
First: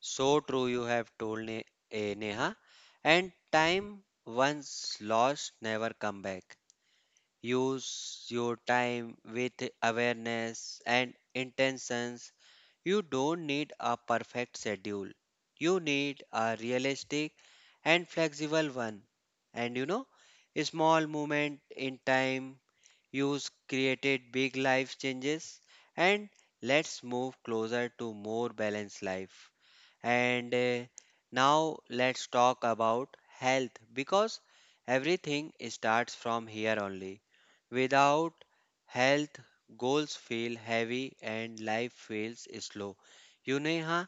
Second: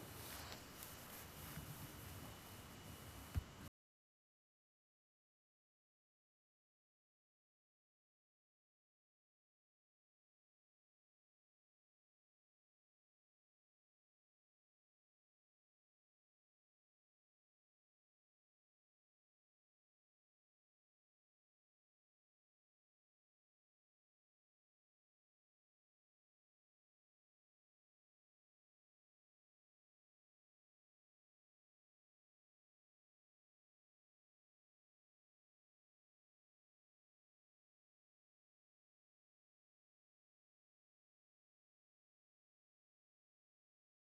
Speaker 1: So true, you have told Neha. And time once lost, never come back. Use your time with awareness and intentions. You don't need a perfect schedule. You need a realistic and flexible one. And you know, a small moment in time use created big life changes, and let's move closer to more balanced life. And now let's talk about health, because everything starts from here only. Without health, goals feel heavy and life feels slow. You know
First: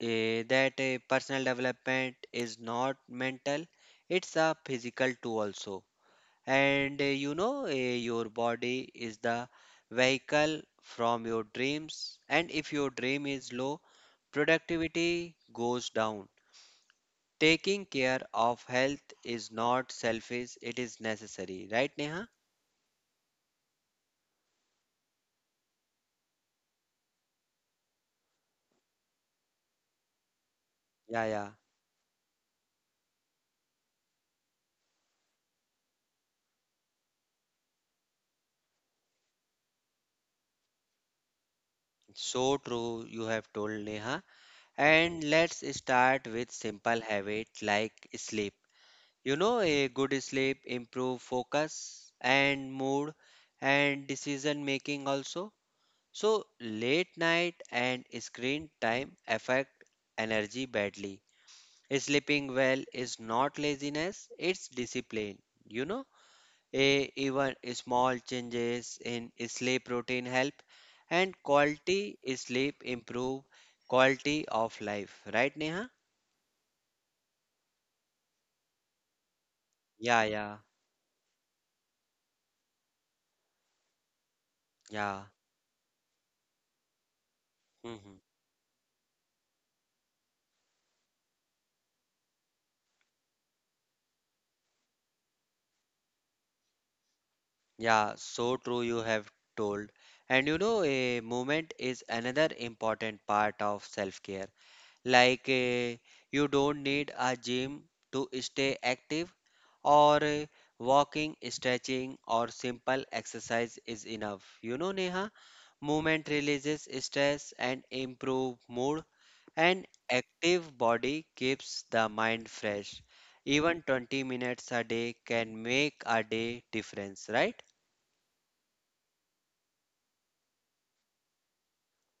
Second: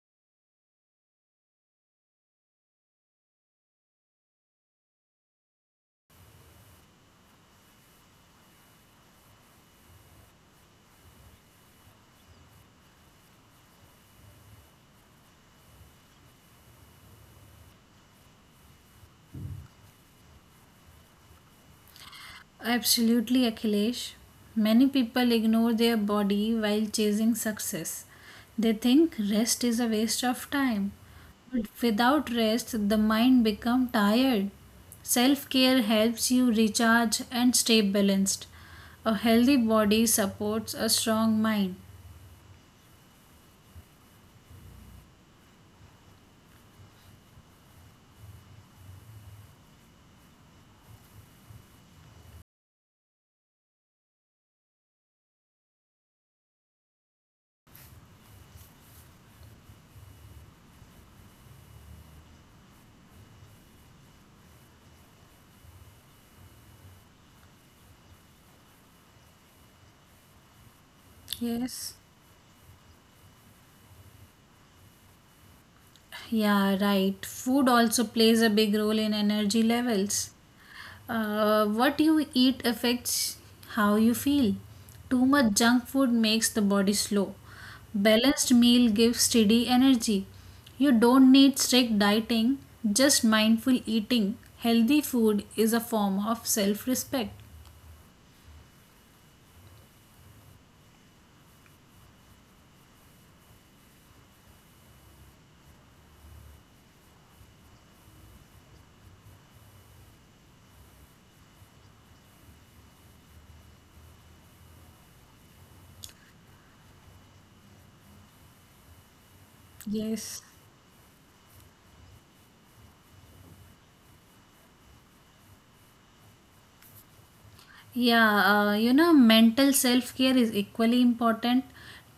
Speaker 1: that personal development is not mental, it's a physical too also. And you know, your body is the vehicle from your dreams, and if your dream is low, productivity goes down. Taking care of health is not selfish, it is necessary, right, Neha?
Speaker 2: Absolutely, Akhilesh. Many people ignore their body while chasing success. They think rest is a waste of time.
Speaker 1: Yeah, yeah.
Speaker 2: But without rest, the mind becomes tired. Self care helps you recharge and stay balanced. A healthy body supports a strong mind.
Speaker 1: So true, you have told, Neha. And let's start with simple habit like sleep. You know, a good sleep improve focus and mood and decision making also. So late night and screen time affect energy badly. Sleeping well is not laziness, it's discipline, you know. A, even small changes in sleep routine help, and
Speaker 2: Yes.
Speaker 1: quality sleep improve quality of life. Right, Neha?
Speaker 2: Yeah, right. Food also plays a big role in energy
Speaker 1: Yeah,
Speaker 2: levels.
Speaker 1: yeah,
Speaker 2: What you eat affects how you feel.
Speaker 1: yeah.
Speaker 2: Too much junk food makes the body slow.
Speaker 1: Hmm.
Speaker 2: Balanced meal gives steady energy. You don't need strict dieting, just mindful eating. Healthy food is a form of self respect.
Speaker 1: Yeah, so true you have told. And you know, a movement is another important part of self-care. Like you don't need a gym to stay active, or walking, stretching or simple exercise is enough. You know, Neha? Movement releases stress and improve mood. An
Speaker 2: Yes.
Speaker 1: active body keeps the mind fresh. Even 20 minutes a day can make a day difference, right?
Speaker 2: Yeah, mental self care is equally important.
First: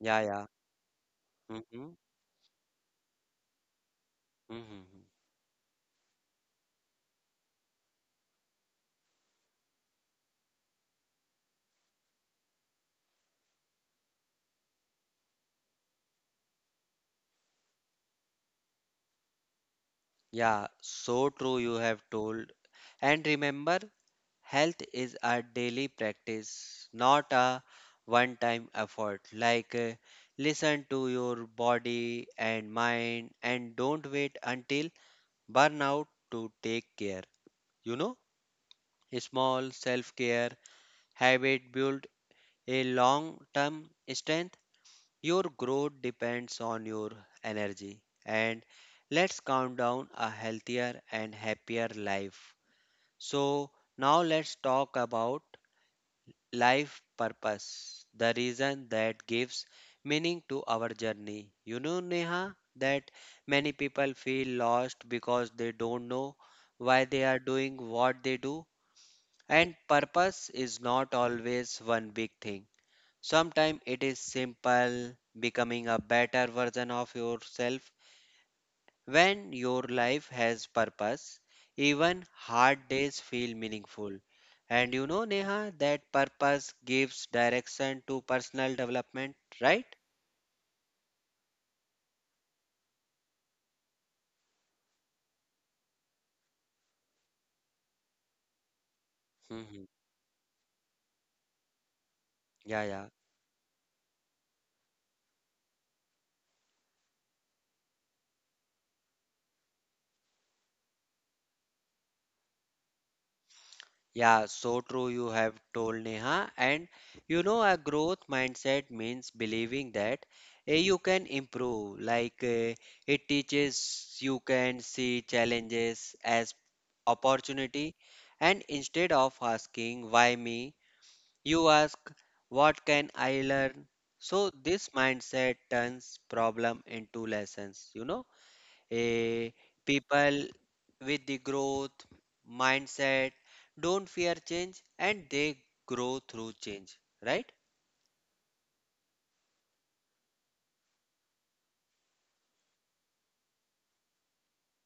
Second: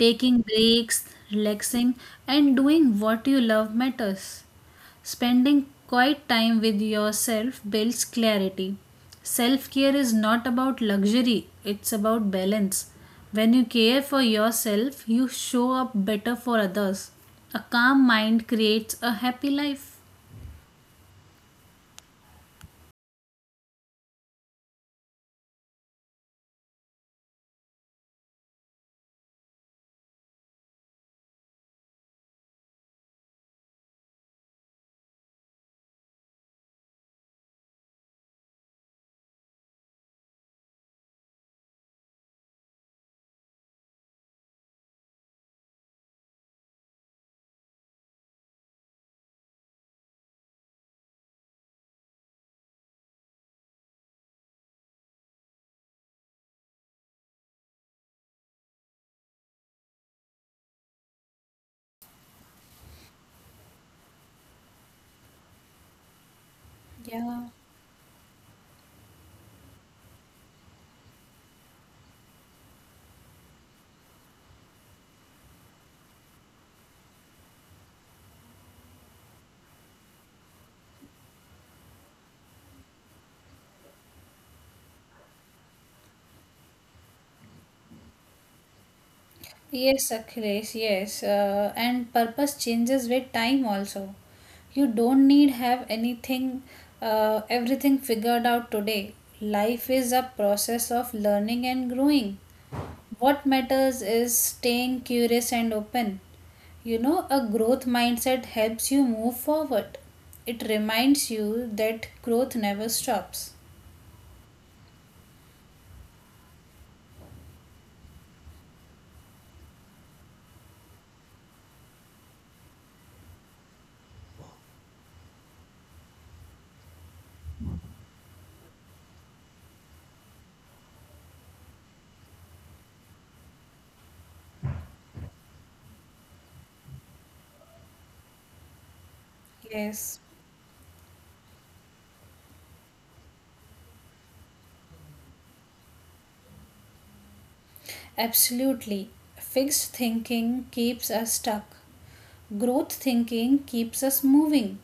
Speaker 1: Yeah, yeah.
Speaker 2: breaks,
Speaker 1: hmm
Speaker 2: relaxing, and doing what you love matters.
Speaker 1: hmm.
Speaker 2: Spending quiet time with yourself builds clarity. Self care is not about luxury, it's about balance. When you care for yourself, you show up better for others. A calm mind creates a happy life.
Speaker 1: Yeah, so true you have told. And remember, health is a daily practice, not a one time effort. Like, listen to your body and mind, and don't wait until burnout to take care. You know, small self care habit build a long term strength. Your growth depends on your energy. And let's count down a healthier and happier life. So, now let's talk about life purpose, the reason that gives meaning to our journey. You know, Neha, that many people feel lost because they don't know why they are doing what they do, and purpose is not always one big thing. Sometimes it is simple, becoming a better version of yourself. When your life has purpose, even hard days feel meaningful. And you know, Neha, that purpose gives direction to personal development, right?
Speaker 2: Yes, Akhilesh, yes. And purpose changes with time also. You don't need have everything figured out today.
Speaker 1: Hmm.
Speaker 2: Life is a process of learning and growing.
Speaker 1: Yeah, yeah.
Speaker 2: What matters is staying curious and open. You know, a growth mindset helps you move forward. It reminds you that growth never stops.
Speaker 1: Yeah, so true you have told, Neha. And you know, a growth mindset means believing that you can improve. Like it teaches you can see challenges as opportunity. And instead of asking why me, you ask, what can I learn? So, this mindset turns problem into lessons. You know, Eh,
Speaker 2: Yes,
Speaker 1: people with the growth mindset don't fear change, and they grow through change, right?
Speaker 2: absolutely. Fixed thinking keeps us stuck. Growth thinking keeps us moving.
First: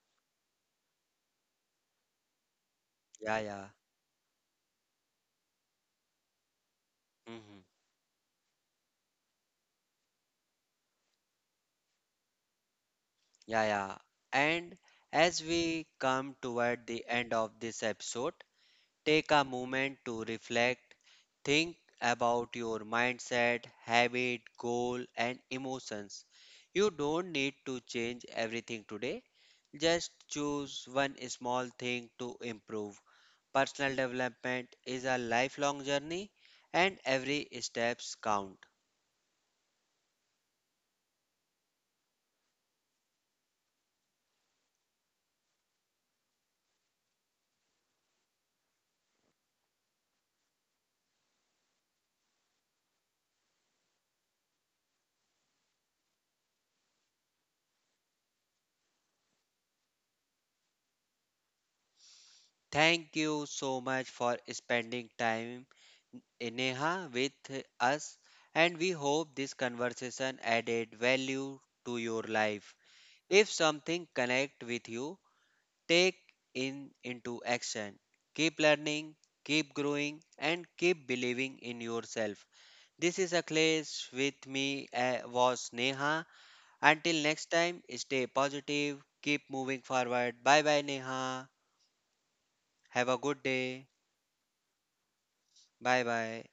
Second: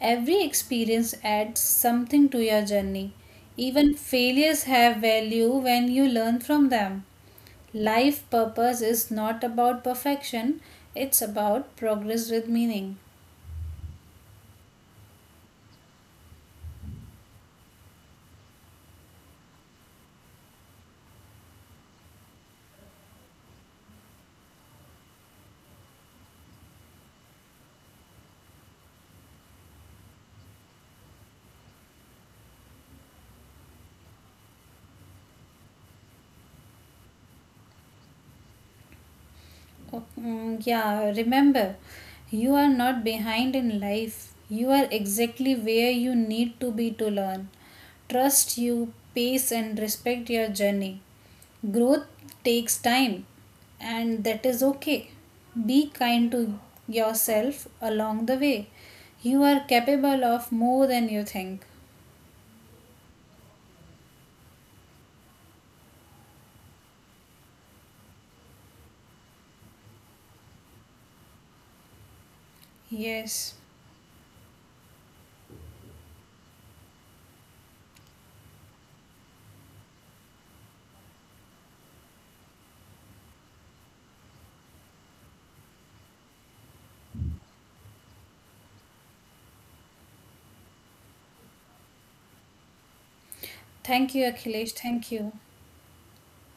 Speaker 2: Every experience adds something to your journey.
Speaker 1: Yeah, yeah.
Speaker 2: Even failures have value when you learn from them.
Speaker 1: Hmm.
Speaker 2: Life purpose is not about perfection, it's about progress with meaning.
Speaker 1: Yeah, yeah. And as we come toward the end of this episode, take a moment to reflect. Think about your mindset, habit, goal, and emotions. You don't need to change everything today. Just choose one small thing to improve. Personal development is a lifelong journey, and every steps count.
Speaker 2: Oh, yeah, remember, you are not behind in life. You are exactly where you need to be to learn. Trust you, pace, and respect your journey. Growth takes time, and that is okay. Be kind to yourself along the way. You are capable of more than you think.
Speaker 1: Thank you so much for spending time, Neha, with us, and we hope this conversation added value to your life. If
Speaker 2: Yes.
Speaker 1: something connect with you, take in into action. Keep learning, keep growing and keep believing in yourself. This is Akhilesh, with me was Neha. Until next time, stay positive, keep moving forward. Bye bye, Neha. Have a good day.
Speaker 2: Thank you, Akhilesh. Thank you.
Speaker 1: Bye bye.